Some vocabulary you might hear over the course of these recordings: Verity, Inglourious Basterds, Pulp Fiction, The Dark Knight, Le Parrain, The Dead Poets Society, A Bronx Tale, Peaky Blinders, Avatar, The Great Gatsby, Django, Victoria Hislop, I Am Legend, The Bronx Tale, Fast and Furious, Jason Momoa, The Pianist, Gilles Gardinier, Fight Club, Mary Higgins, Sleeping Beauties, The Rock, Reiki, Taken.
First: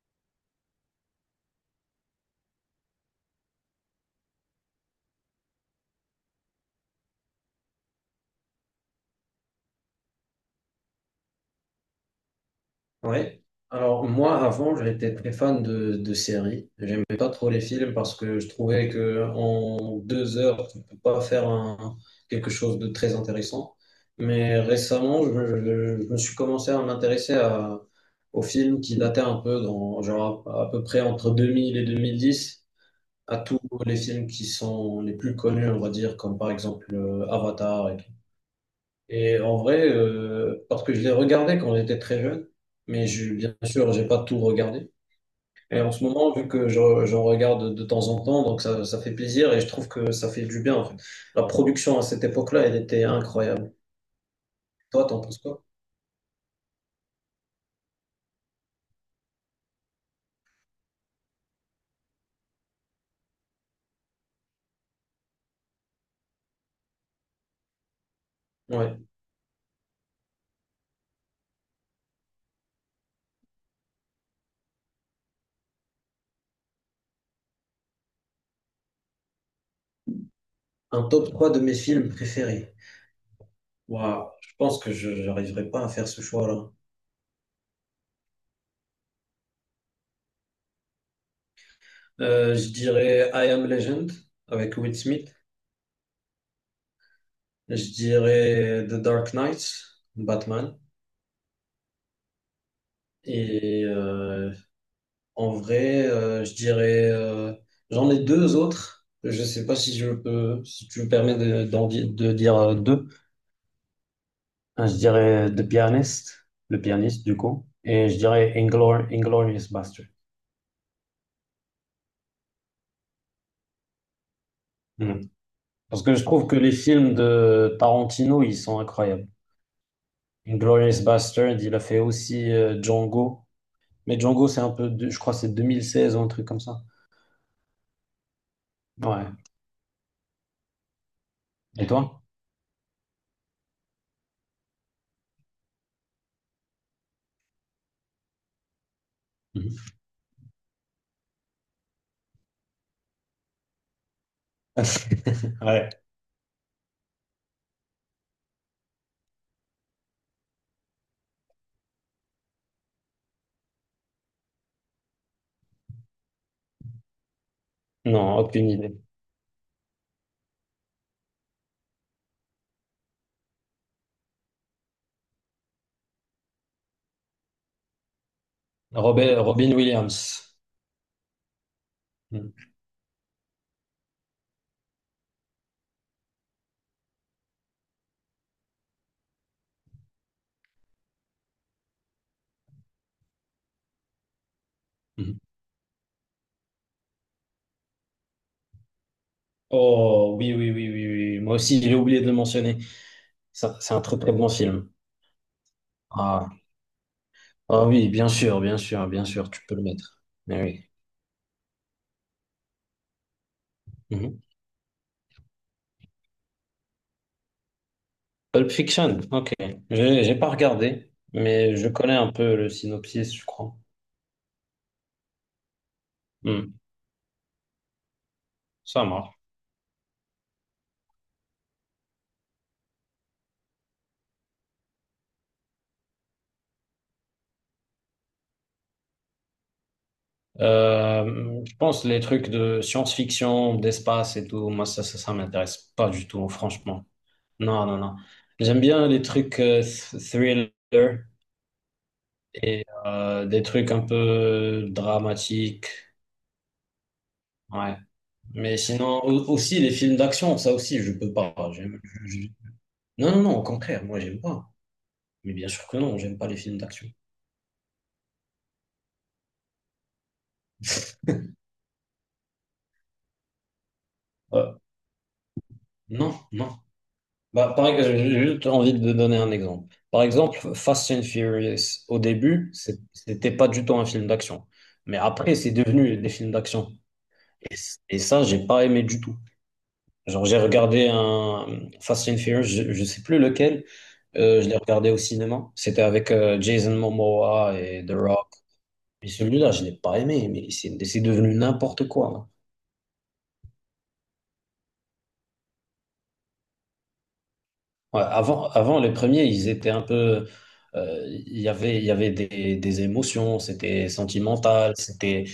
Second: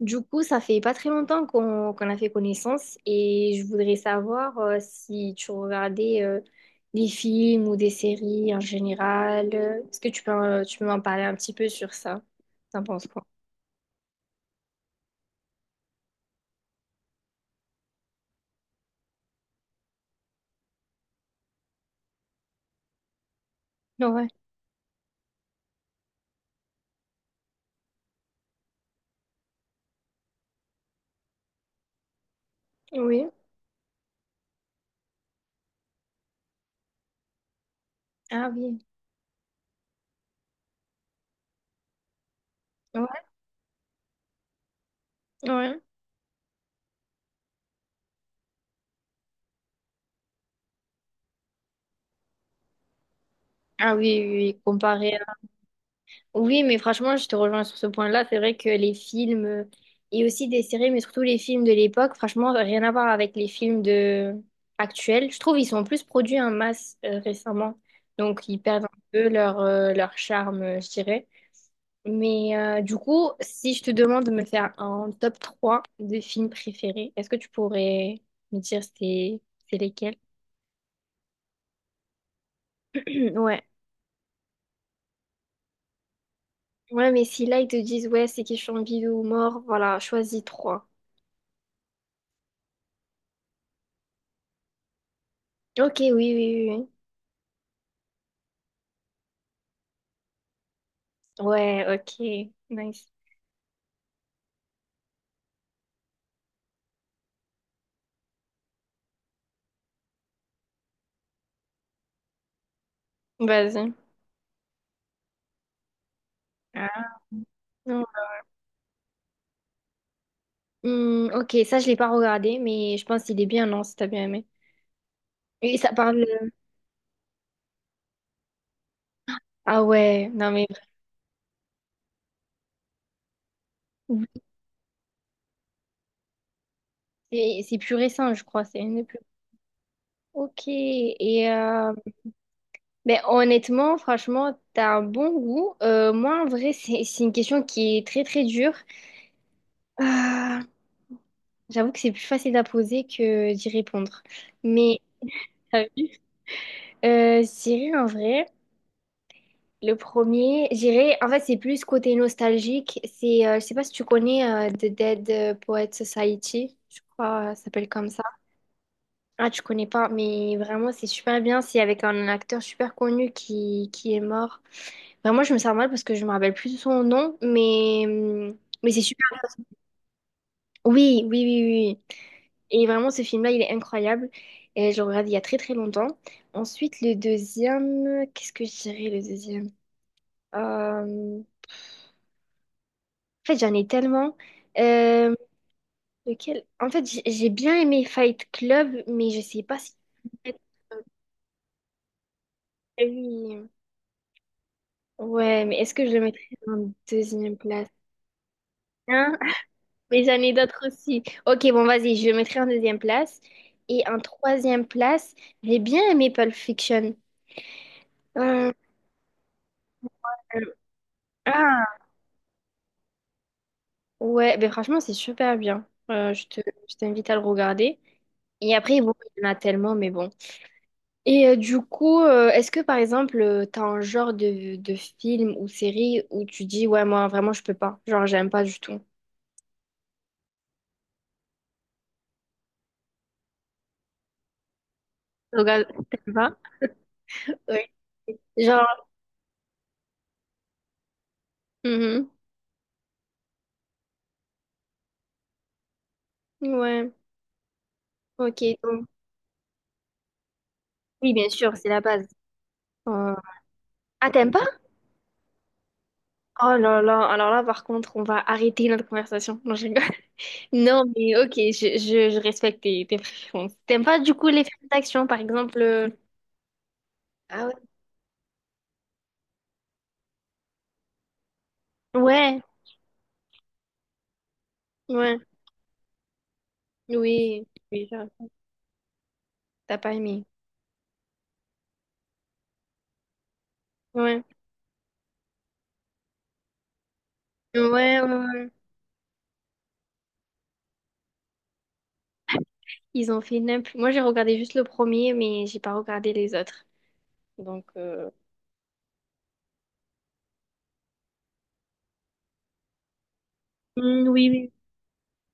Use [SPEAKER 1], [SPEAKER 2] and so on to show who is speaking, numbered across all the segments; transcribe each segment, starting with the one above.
[SPEAKER 1] Du coup, ça fait pas très longtemps qu'on a fait connaissance et je voudrais savoir si tu regardais des films ou des séries en général. Est-ce que tu peux m'en parler un petit peu sur ça? T'en penses quoi?
[SPEAKER 2] Ouais. Alors moi avant j'étais très fan de séries. J'aimais pas trop les films parce que je trouvais que en deux heures tu peux pas quelque chose de très intéressant.
[SPEAKER 1] Ouais.
[SPEAKER 2] Mais récemment je me suis commencé à aux films qui dataient un peu dans genre à peu près entre 2000 et 2010.
[SPEAKER 1] Oui.
[SPEAKER 2] À tous les films qui sont les plus connus on va dire comme par exemple Avatar.
[SPEAKER 1] Ah oui.
[SPEAKER 2] Et en vrai, parce que je les regardais quand j'étais très jeune, mais
[SPEAKER 1] Ouais.
[SPEAKER 2] je, bien sûr, j'ai pas tout regardé.
[SPEAKER 1] Ouais.
[SPEAKER 2] Et en ce moment, vu que j'en regarde de temps en temps, donc ça fait plaisir et je trouve que ça fait du bien, en fait. La production à cette époque-là, elle était incroyable.
[SPEAKER 1] Ah oui, oui, oui.
[SPEAKER 2] Toi,
[SPEAKER 1] Comparé.
[SPEAKER 2] t'en penses quoi?
[SPEAKER 1] Oui, mais franchement, je te rejoins sur ce point-là. C'est vrai que les films et aussi des séries, mais surtout les films de l'époque, franchement, rien à voir avec les films de actuels. Je trouve ils sont plus produits en masse récemment, donc ils perdent un
[SPEAKER 2] Ouais.
[SPEAKER 1] peu leur leur charme, je dirais. Mais du coup, si je te demande de me faire un top 3 de films préférés, est-ce que tu pourrais me dire c'est lesquels?
[SPEAKER 2] Un top 3 de mes films préférés.
[SPEAKER 1] Ouais.
[SPEAKER 2] Waouh, je pense que je n'arriverai pas à faire ce choix-là.
[SPEAKER 1] Ouais, mais si là ils te disent ouais, c'est question de vie ou mort, voilà, choisis trois.
[SPEAKER 2] Je dirais I Am Legend avec Will Smith.
[SPEAKER 1] Ok, oui, oui, oui, oui.
[SPEAKER 2] Je dirais The Dark Knight, Batman.
[SPEAKER 1] Ouais, ok, nice.
[SPEAKER 2] Et en vrai, je dirais, j'en ai deux autres. Je ne sais pas si je peux, si tu me permets de dire deux.
[SPEAKER 1] Vas-y.
[SPEAKER 2] Je dirais The Pianist, le
[SPEAKER 1] Ah.
[SPEAKER 2] pianiste du coup,
[SPEAKER 1] Non.
[SPEAKER 2] et je dirais Inglourious Basterds.
[SPEAKER 1] Hmm, ok, ça je l'ai pas regardé, mais je pense qu'il est bien, non, si t'as bien aimé.
[SPEAKER 2] Hmm.
[SPEAKER 1] Et ça
[SPEAKER 2] Parce que je
[SPEAKER 1] parle.
[SPEAKER 2] trouve que les films de Tarantino, ils sont incroyables.
[SPEAKER 1] Ah ouais, non mais
[SPEAKER 2] Inglourious Basterds, il a fait aussi Django. Mais Django, c'est un peu, je crois, que c'est 2016 ou un truc comme ça.
[SPEAKER 1] c'est plus récent, je crois, c'est une des plus.
[SPEAKER 2] Ouais.
[SPEAKER 1] Ok, et
[SPEAKER 2] Et
[SPEAKER 1] euh,
[SPEAKER 2] toi?
[SPEAKER 1] ben, honnêtement, franchement, t'as un bon goût. Moi, en vrai, c'est une question qui est très très dure.
[SPEAKER 2] Mhm.
[SPEAKER 1] Ah, j'avoue que c'est plus facile à poser que d'y répondre. Mais t'as
[SPEAKER 2] Ouais.
[SPEAKER 1] vu? Je dirais en vrai. Le premier, j'irai. En fait, c'est plus côté nostalgique. C'est, je sais pas si tu connais The Dead Poets Society. Je crois, ça s'appelle comme ça.
[SPEAKER 2] Non, aucune idée.
[SPEAKER 1] Ah, tu connais pas, mais vraiment, c'est super bien. C'est avec un acteur super connu qui est mort. Vraiment, je me sens mal parce que je me rappelle plus de son nom, mais c'est super.
[SPEAKER 2] Robert, Robin Williams.
[SPEAKER 1] Oui, oui, oui, oui, oui.
[SPEAKER 2] Mhm.
[SPEAKER 1] Et vraiment, ce film-là, il est incroyable. Et je le regarde il y a très, très longtemps. Ensuite, le deuxième. Qu'est-ce que je dirais, le deuxième? Euh, En fait, j'en ai tellement. Euh,
[SPEAKER 2] Mhm.
[SPEAKER 1] lequel... En fait, j'ai bien aimé Fight Club, mais je sais pas si.
[SPEAKER 2] Oh oui, oui, oui, oui, oui. Moi aussi, j'ai oublié de le mentionner.
[SPEAKER 1] Oui.
[SPEAKER 2] Ça, c'est un très très bon film.
[SPEAKER 1] Ouais, mais est-ce que je le mettrais
[SPEAKER 2] Ah.
[SPEAKER 1] en deuxième
[SPEAKER 2] Ah
[SPEAKER 1] place?
[SPEAKER 2] oui, bien sûr, bien sûr, bien
[SPEAKER 1] Hein?
[SPEAKER 2] sûr, tu peux le mettre.
[SPEAKER 1] Mais j'en ai
[SPEAKER 2] Mais
[SPEAKER 1] d'autres
[SPEAKER 2] oui.
[SPEAKER 1] aussi. Ok, bon, vas-y, je le mettrai en deuxième place. Et en
[SPEAKER 2] Mhm.
[SPEAKER 1] troisième place, j'ai bien aimé Pulp Fiction.
[SPEAKER 2] Pulp
[SPEAKER 1] Euh,
[SPEAKER 2] Fiction, ok. J'ai pas
[SPEAKER 1] euh,
[SPEAKER 2] regardé, mais
[SPEAKER 1] ah,
[SPEAKER 2] je connais un peu le synopsis, je crois.
[SPEAKER 1] ouais, ben franchement, c'est super bien.
[SPEAKER 2] Mhm.
[SPEAKER 1] Je t'invite à le regarder. Et après,
[SPEAKER 2] Ça
[SPEAKER 1] bon,
[SPEAKER 2] marche.
[SPEAKER 1] il y en a tellement, mais bon. Du coup, est-ce que par exemple, t'as un genre de film ou série où tu dis, ouais, moi vraiment, je peux pas. Genre, j'aime pas du tout.
[SPEAKER 2] Je pense les trucs de science-fiction, d'espace et tout, moi ça, ça, ça
[SPEAKER 1] Regarde
[SPEAKER 2] m'intéresse pas du
[SPEAKER 1] t'aimes
[SPEAKER 2] tout,
[SPEAKER 1] pas?
[SPEAKER 2] franchement.
[SPEAKER 1] Oui.
[SPEAKER 2] Non, non, non. J'aime
[SPEAKER 1] Genre,
[SPEAKER 2] bien les trucs thriller.
[SPEAKER 1] mhm.
[SPEAKER 2] Et des trucs un peu dramatiques.
[SPEAKER 1] Ouais,
[SPEAKER 2] Ouais. Mais
[SPEAKER 1] ok, donc.
[SPEAKER 2] sinon, aussi les films d'action, ça aussi, je
[SPEAKER 1] Oui,
[SPEAKER 2] peux
[SPEAKER 1] bien
[SPEAKER 2] pas.
[SPEAKER 1] sûr, c'est la base.
[SPEAKER 2] Non,
[SPEAKER 1] euh,
[SPEAKER 2] non, non, au contraire, moi,
[SPEAKER 1] Ah,
[SPEAKER 2] j'aime
[SPEAKER 1] t'aimes pas?
[SPEAKER 2] pas. Mais bien sûr que non, j'aime pas les
[SPEAKER 1] Oh
[SPEAKER 2] films
[SPEAKER 1] là
[SPEAKER 2] d'action.
[SPEAKER 1] là, alors là, par contre, on va arrêter notre conversation. Non, je rigole. Non, mais ok, je respecte tes, tes préférences. T'aimes pas du coup les
[SPEAKER 2] Euh,
[SPEAKER 1] films d'action, par exemple?
[SPEAKER 2] non, non.
[SPEAKER 1] Ah ouais.
[SPEAKER 2] Bah, par exemple, j'ai juste envie de donner un exemple. Par exemple, Fast and Furious, au
[SPEAKER 1] Ouais,
[SPEAKER 2] début, c'était pas du tout un film d'action. Mais
[SPEAKER 1] ouais,
[SPEAKER 2] après, c'est devenu des films d'action.
[SPEAKER 1] oui,
[SPEAKER 2] Et,
[SPEAKER 1] oui,
[SPEAKER 2] et
[SPEAKER 1] ça,
[SPEAKER 2] ça, j'ai pas aimé du tout.
[SPEAKER 1] t'as pas aimé.
[SPEAKER 2] Genre, j'ai regardé un Fast and Furious, je sais plus lequel.
[SPEAKER 1] Ouais.
[SPEAKER 2] Je l'ai regardé au cinéma. C'était avec Jason Momoa
[SPEAKER 1] Ouais,
[SPEAKER 2] et The
[SPEAKER 1] ouais,
[SPEAKER 2] Rock.
[SPEAKER 1] ouais.
[SPEAKER 2] Et celui-là, je l'ai pas aimé, mais c'est devenu n'importe quoi, hein.
[SPEAKER 1] Ils ont fait n'importe... Moi, j'ai regardé juste le premier, mais j'ai pas regardé les autres. Donc,
[SPEAKER 2] Ouais, avant, avant, les premiers, ils étaient un peu. Il y avait, il y avait des émotions, c'était
[SPEAKER 1] hmm, oui, oui.
[SPEAKER 2] sentimental, c'était.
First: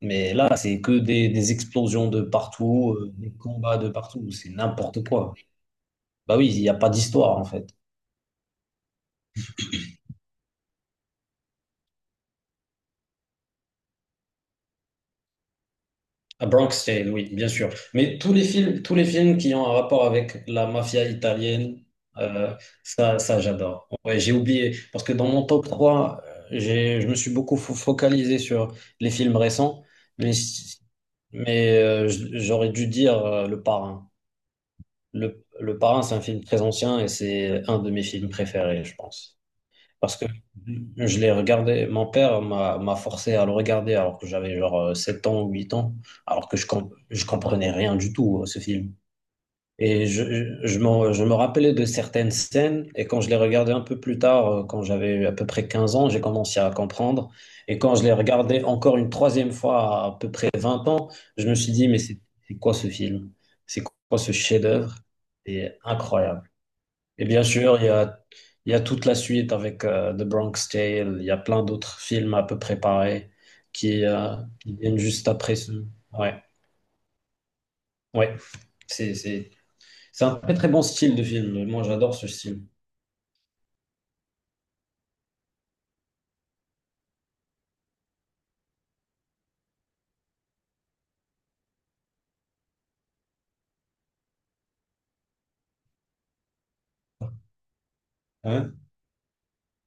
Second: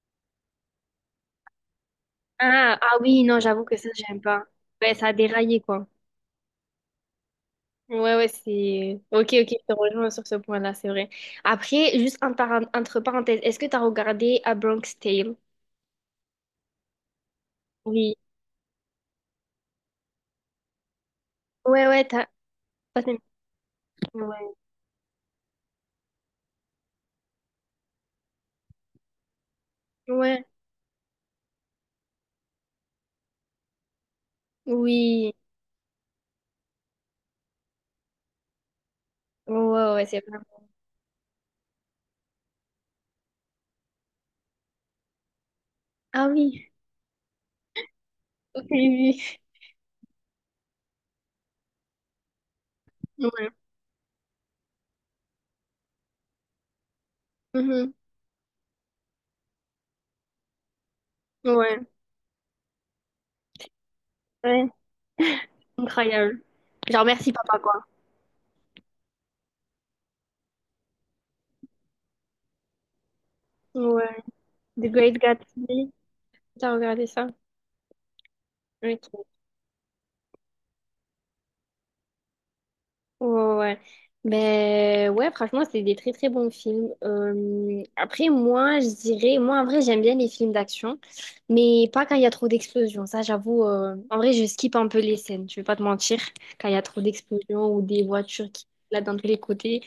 [SPEAKER 2] Mais là, c'est que des explosions de
[SPEAKER 1] Ah,
[SPEAKER 2] partout,
[SPEAKER 1] ah oui,
[SPEAKER 2] des
[SPEAKER 1] non, j'avoue que
[SPEAKER 2] combats
[SPEAKER 1] ça,
[SPEAKER 2] de
[SPEAKER 1] j'aime
[SPEAKER 2] partout,
[SPEAKER 1] pas.
[SPEAKER 2] c'est
[SPEAKER 1] Ouais,
[SPEAKER 2] n'importe
[SPEAKER 1] ça a
[SPEAKER 2] quoi.
[SPEAKER 1] déraillé, quoi.
[SPEAKER 2] Bah oui, il n'y a pas d'histoire, en fait.
[SPEAKER 1] Ouais, ouais, c'est... Ok, ok, je te rejoins sur ce point-là, c'est vrai. Après, juste en par- entre parenthèses, est-ce que t'as regardé A Bronx Tale?
[SPEAKER 2] À Bronx Tale, oui, bien sûr.
[SPEAKER 1] Oui.
[SPEAKER 2] Mais tous les films qui ont un rapport avec la mafia italienne,
[SPEAKER 1] Ouais, ouais, t'as...
[SPEAKER 2] euh,
[SPEAKER 1] ça, c'est-
[SPEAKER 2] ça, ça j'adore. Ouais, j'ai
[SPEAKER 1] Ouais.
[SPEAKER 2] oublié, parce que dans mon top 3, j'ai, je me suis beaucoup focalisé sur les films récents, mais,
[SPEAKER 1] Ouais.
[SPEAKER 2] mais j'aurais dû dire Le Parrain.
[SPEAKER 1] Oui.
[SPEAKER 2] Le Parrain, c'est un film très ancien et c'est un de mes films préférés, je pense.
[SPEAKER 1] Ouais, ouais, ouais,
[SPEAKER 2] Parce
[SPEAKER 1] c'est
[SPEAKER 2] que
[SPEAKER 1] vrai.
[SPEAKER 2] je l'ai regardé, mon père m'a forcé à le regarder alors que j'avais genre 7 ans ou 8 ans,
[SPEAKER 1] Ah
[SPEAKER 2] alors que je,
[SPEAKER 1] oui,
[SPEAKER 2] je comprenais rien du tout à ce
[SPEAKER 1] ok,
[SPEAKER 2] film.
[SPEAKER 1] oui.
[SPEAKER 2] Et je je me rappelais de certaines scènes, et quand je l'ai
[SPEAKER 1] Ouais.
[SPEAKER 2] regardé un peu plus tard, quand j'avais à peu près 15 ans, j'ai commencé à comprendre. Et
[SPEAKER 1] Mhm.
[SPEAKER 2] quand je l'ai regardé encore une troisième fois à peu près 20 ans, je me suis
[SPEAKER 1] Ouais.
[SPEAKER 2] dit, mais c'est quoi ce film? C'est quoi ce
[SPEAKER 1] Ouais.
[SPEAKER 2] chef-d'œuvre? C'est
[SPEAKER 1] Incroyable.
[SPEAKER 2] incroyable.
[SPEAKER 1] Genre,
[SPEAKER 2] Et
[SPEAKER 1] merci,
[SPEAKER 2] bien
[SPEAKER 1] papa,
[SPEAKER 2] sûr,
[SPEAKER 1] quoi.
[SPEAKER 2] il y a toute la suite avec The Bronx Tale. Il y a plein d'autres films à peu près pareils qui,
[SPEAKER 1] Ouais.
[SPEAKER 2] euh, qui
[SPEAKER 1] The
[SPEAKER 2] viennent
[SPEAKER 1] Great
[SPEAKER 2] juste après ce.
[SPEAKER 1] Gatsby,
[SPEAKER 2] Ouais,
[SPEAKER 1] t'as regardé ça?
[SPEAKER 2] ouais. C'est,
[SPEAKER 1] Ok.
[SPEAKER 2] c'est, c'est un très très bon style de film. Moi, j'adore ce style.
[SPEAKER 1] Ouais, ouais, ouais. Ben ouais, franchement, c'est des très très bons films. Après, moi, je dirais, moi en vrai, j'aime bien les films d'action, mais pas quand il y a trop d'explosions. Ça, j'avoue, en vrai, je skip un peu les scènes, je vais pas te mentir, quand il y a trop d'explosions ou des voitures qui
[SPEAKER 2] Hein.
[SPEAKER 1] là dans tous les côtés.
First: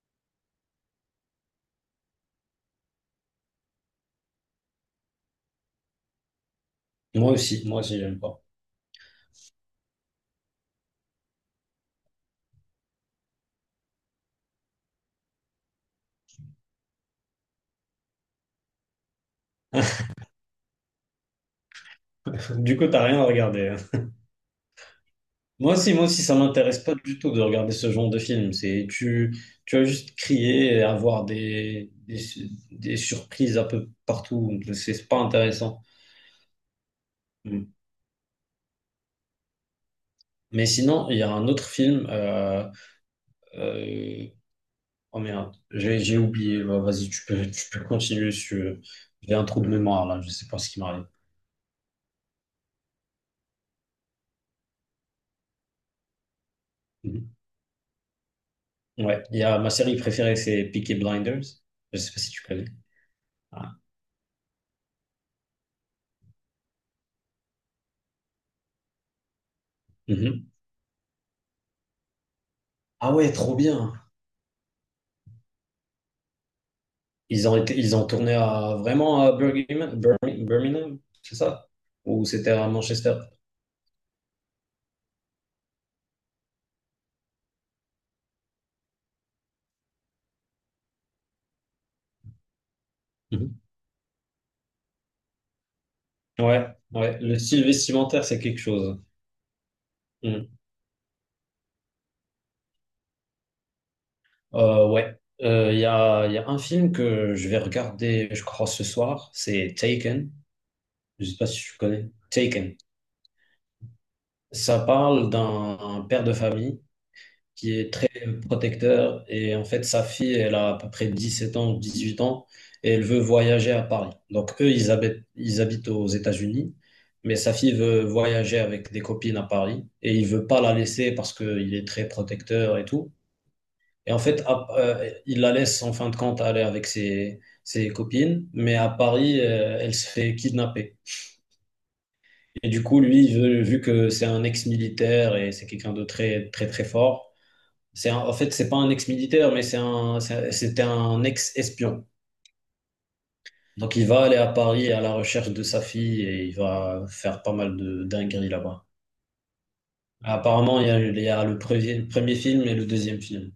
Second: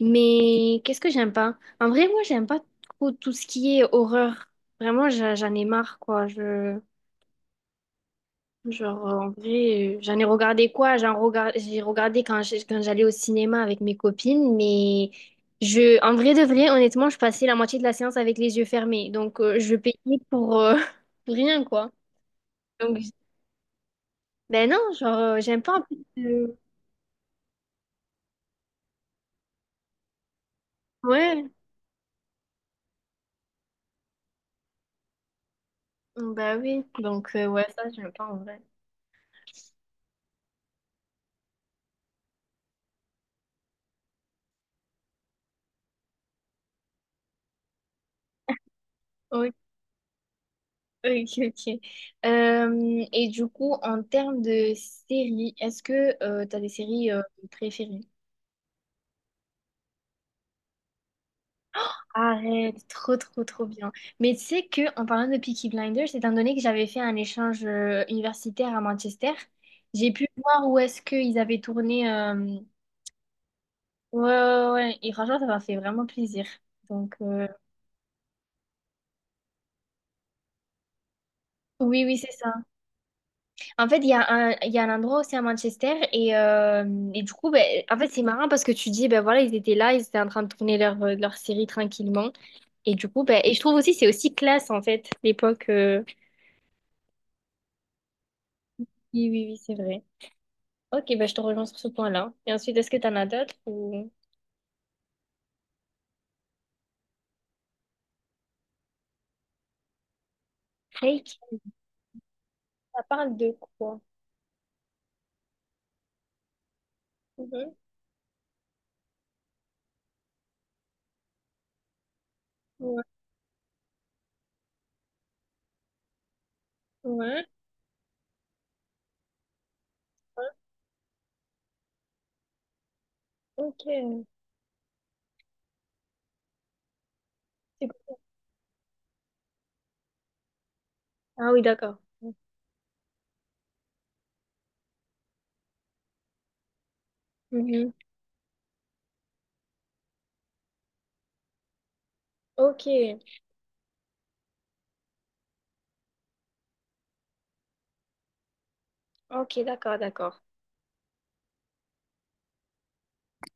[SPEAKER 1] Mais qu'est-ce que j'aime pas? En vrai, moi, j'aime pas trop tout ce qui est horreur. Vraiment, j'en ai marre, quoi. Je...
[SPEAKER 2] Moi aussi, j'aime pas.
[SPEAKER 1] Genre, en vrai, j'en ai regardé quoi? J'ai regardé quand j'allais au cinéma avec mes copines, mais je... en vrai de vrai, honnêtement, je passais la moitié de la séance avec les yeux fermés. Donc, je payais pour, pour rien, quoi.
[SPEAKER 2] Du coup,
[SPEAKER 1] Donc,
[SPEAKER 2] t'as
[SPEAKER 1] j-
[SPEAKER 2] rien à regarder, hein.
[SPEAKER 1] ben non, genre, j'aime pas en plus.
[SPEAKER 2] Moi aussi, ça m'intéresse pas du tout de regarder ce genre de film. C'est tu, tu vas juste crier et avoir
[SPEAKER 1] Ouais,
[SPEAKER 2] des surprises un peu partout. C'est pas intéressant.
[SPEAKER 1] bah oui. Donc, ouais,
[SPEAKER 2] Hmm.
[SPEAKER 1] ça, j'aime pas en vrai.
[SPEAKER 2] Mais sinon, il y a un autre film. Euh, oh merde, j'ai oublié. Bah, vas-y, tu peux continuer si tu veux. J'ai un
[SPEAKER 1] Ok,
[SPEAKER 2] trou de mémoire là, je sais pas ce qui m'arrive.
[SPEAKER 1] ok, ok. Et du coup, en termes de séries, est-ce que tu as des séries
[SPEAKER 2] Mhm.
[SPEAKER 1] préférées?
[SPEAKER 2] Ouais, il y a ma série préférée, c'est Peaky Blinders. Je sais pas si tu connais.
[SPEAKER 1] Arrête, trop trop trop
[SPEAKER 2] Ah.
[SPEAKER 1] bien. Mais tu sais que en parlant de Peaky Blinders, étant donné que j'avais fait un échange universitaire à Manchester, j'ai pu
[SPEAKER 2] Mhm.
[SPEAKER 1] voir où est-ce qu'ils avaient tourné.
[SPEAKER 2] Ah ouais, trop bien.
[SPEAKER 1] Ouais, ouais, ouais, ouais. Et franchement, ça m'a fait vraiment plaisir. Donc
[SPEAKER 2] Ils ont tourné à vraiment à Birmingham, Birmingham, c'est ça?
[SPEAKER 1] oui, oui,
[SPEAKER 2] Ou
[SPEAKER 1] c'est
[SPEAKER 2] c'était
[SPEAKER 1] ça.
[SPEAKER 2] à Manchester?
[SPEAKER 1] En fait, il y a un, il y a un endroit aussi à Manchester et du coup, ben, en fait, c'est marrant parce que tu dis, ben voilà, ils étaient là, ils étaient en train de tourner leur, leur série tranquillement. Et du coup, ben,
[SPEAKER 2] Mhm.
[SPEAKER 1] et je trouve aussi, c'est aussi classe en fait, l'époque.
[SPEAKER 2] Ouais, ouais. Le style vestimentaire, c'est quelque chose.
[SPEAKER 1] Oui, oui, oui, c'est vrai.
[SPEAKER 2] Mhm.
[SPEAKER 1] Ok, ben je te rejoins sur ce point-là. Et ensuite, est-ce que t'en as d'autres ou...
[SPEAKER 2] Ouais, il y a, il y a un film que je vais regarder, je crois, ce soir, c'est Taken. Je sais
[SPEAKER 1] Reiki,
[SPEAKER 2] pas si tu connais. Taken.
[SPEAKER 1] ça parle de quoi?
[SPEAKER 2] Ça parle d'un un père de famille qui
[SPEAKER 1] Mhm.
[SPEAKER 2] est très protecteur et en fait, sa fille, elle a à peu près 17 ans, 18 ans et
[SPEAKER 1] Ouais,
[SPEAKER 2] elle veut voyager à Paris. Donc, eux, ils habitent aux États-Unis, mais
[SPEAKER 1] ouais,
[SPEAKER 2] sa fille veut voyager avec des copines à Paris et il veut
[SPEAKER 1] ouais.
[SPEAKER 2] pas la laisser parce qu'il est très protecteur et tout. Et en
[SPEAKER 1] Ok.
[SPEAKER 2] fait, il la laisse en fin de compte aller avec ses
[SPEAKER 1] C'est-
[SPEAKER 2] copines, mais à Paris, elle se fait kidnapper.
[SPEAKER 1] Ah oui, d'accord.
[SPEAKER 2] Et du coup, lui, vu que c'est un ex-militaire et c'est quelqu'un de très, très, très fort,
[SPEAKER 1] Mhm.
[SPEAKER 2] en fait, c'est pas un ex-militaire, mais c'était un ex-espion.
[SPEAKER 1] Ok,
[SPEAKER 2] Donc, il va aller à Paris à la recherche de sa fille et il va faire pas mal de dingueries là-bas.
[SPEAKER 1] ok, d'accord, d'accord.
[SPEAKER 2] Apparemment, il y a le premier, premier film et le deuxième film.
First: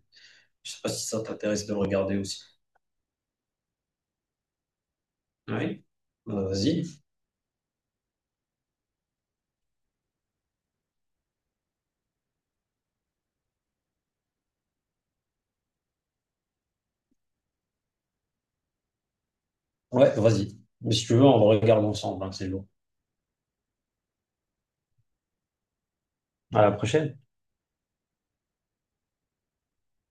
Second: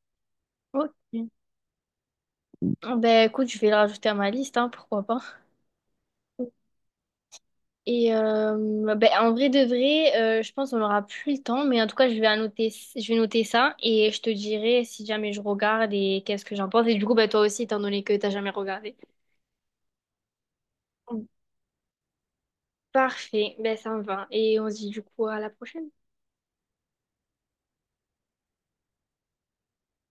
[SPEAKER 2] Je sais pas
[SPEAKER 1] Ok.
[SPEAKER 2] si ça t'intéresse de le regarder aussi.
[SPEAKER 1] Ben écoute, je vais le rajouter à ma liste, hein, pourquoi pas.
[SPEAKER 2] Oui. Bah, vas-y.
[SPEAKER 1] Ben, en vrai de vrai, je pense qu'on n'aura plus le temps, mais en tout cas, je vais annoter, je vais noter ça et je te dirai si jamais je regarde et qu'est-ce que j'en pense. Et du coup, ben, toi aussi, étant donné que t'as jamais regardé.
[SPEAKER 2] Ouais, vas-y. Mais si tu veux, on regarde ensemble, hein, c'est lourd.
[SPEAKER 1] Parfait, ben ça me va. Et on se dit du coup à la prochaine.
[SPEAKER 2] À la prochaine.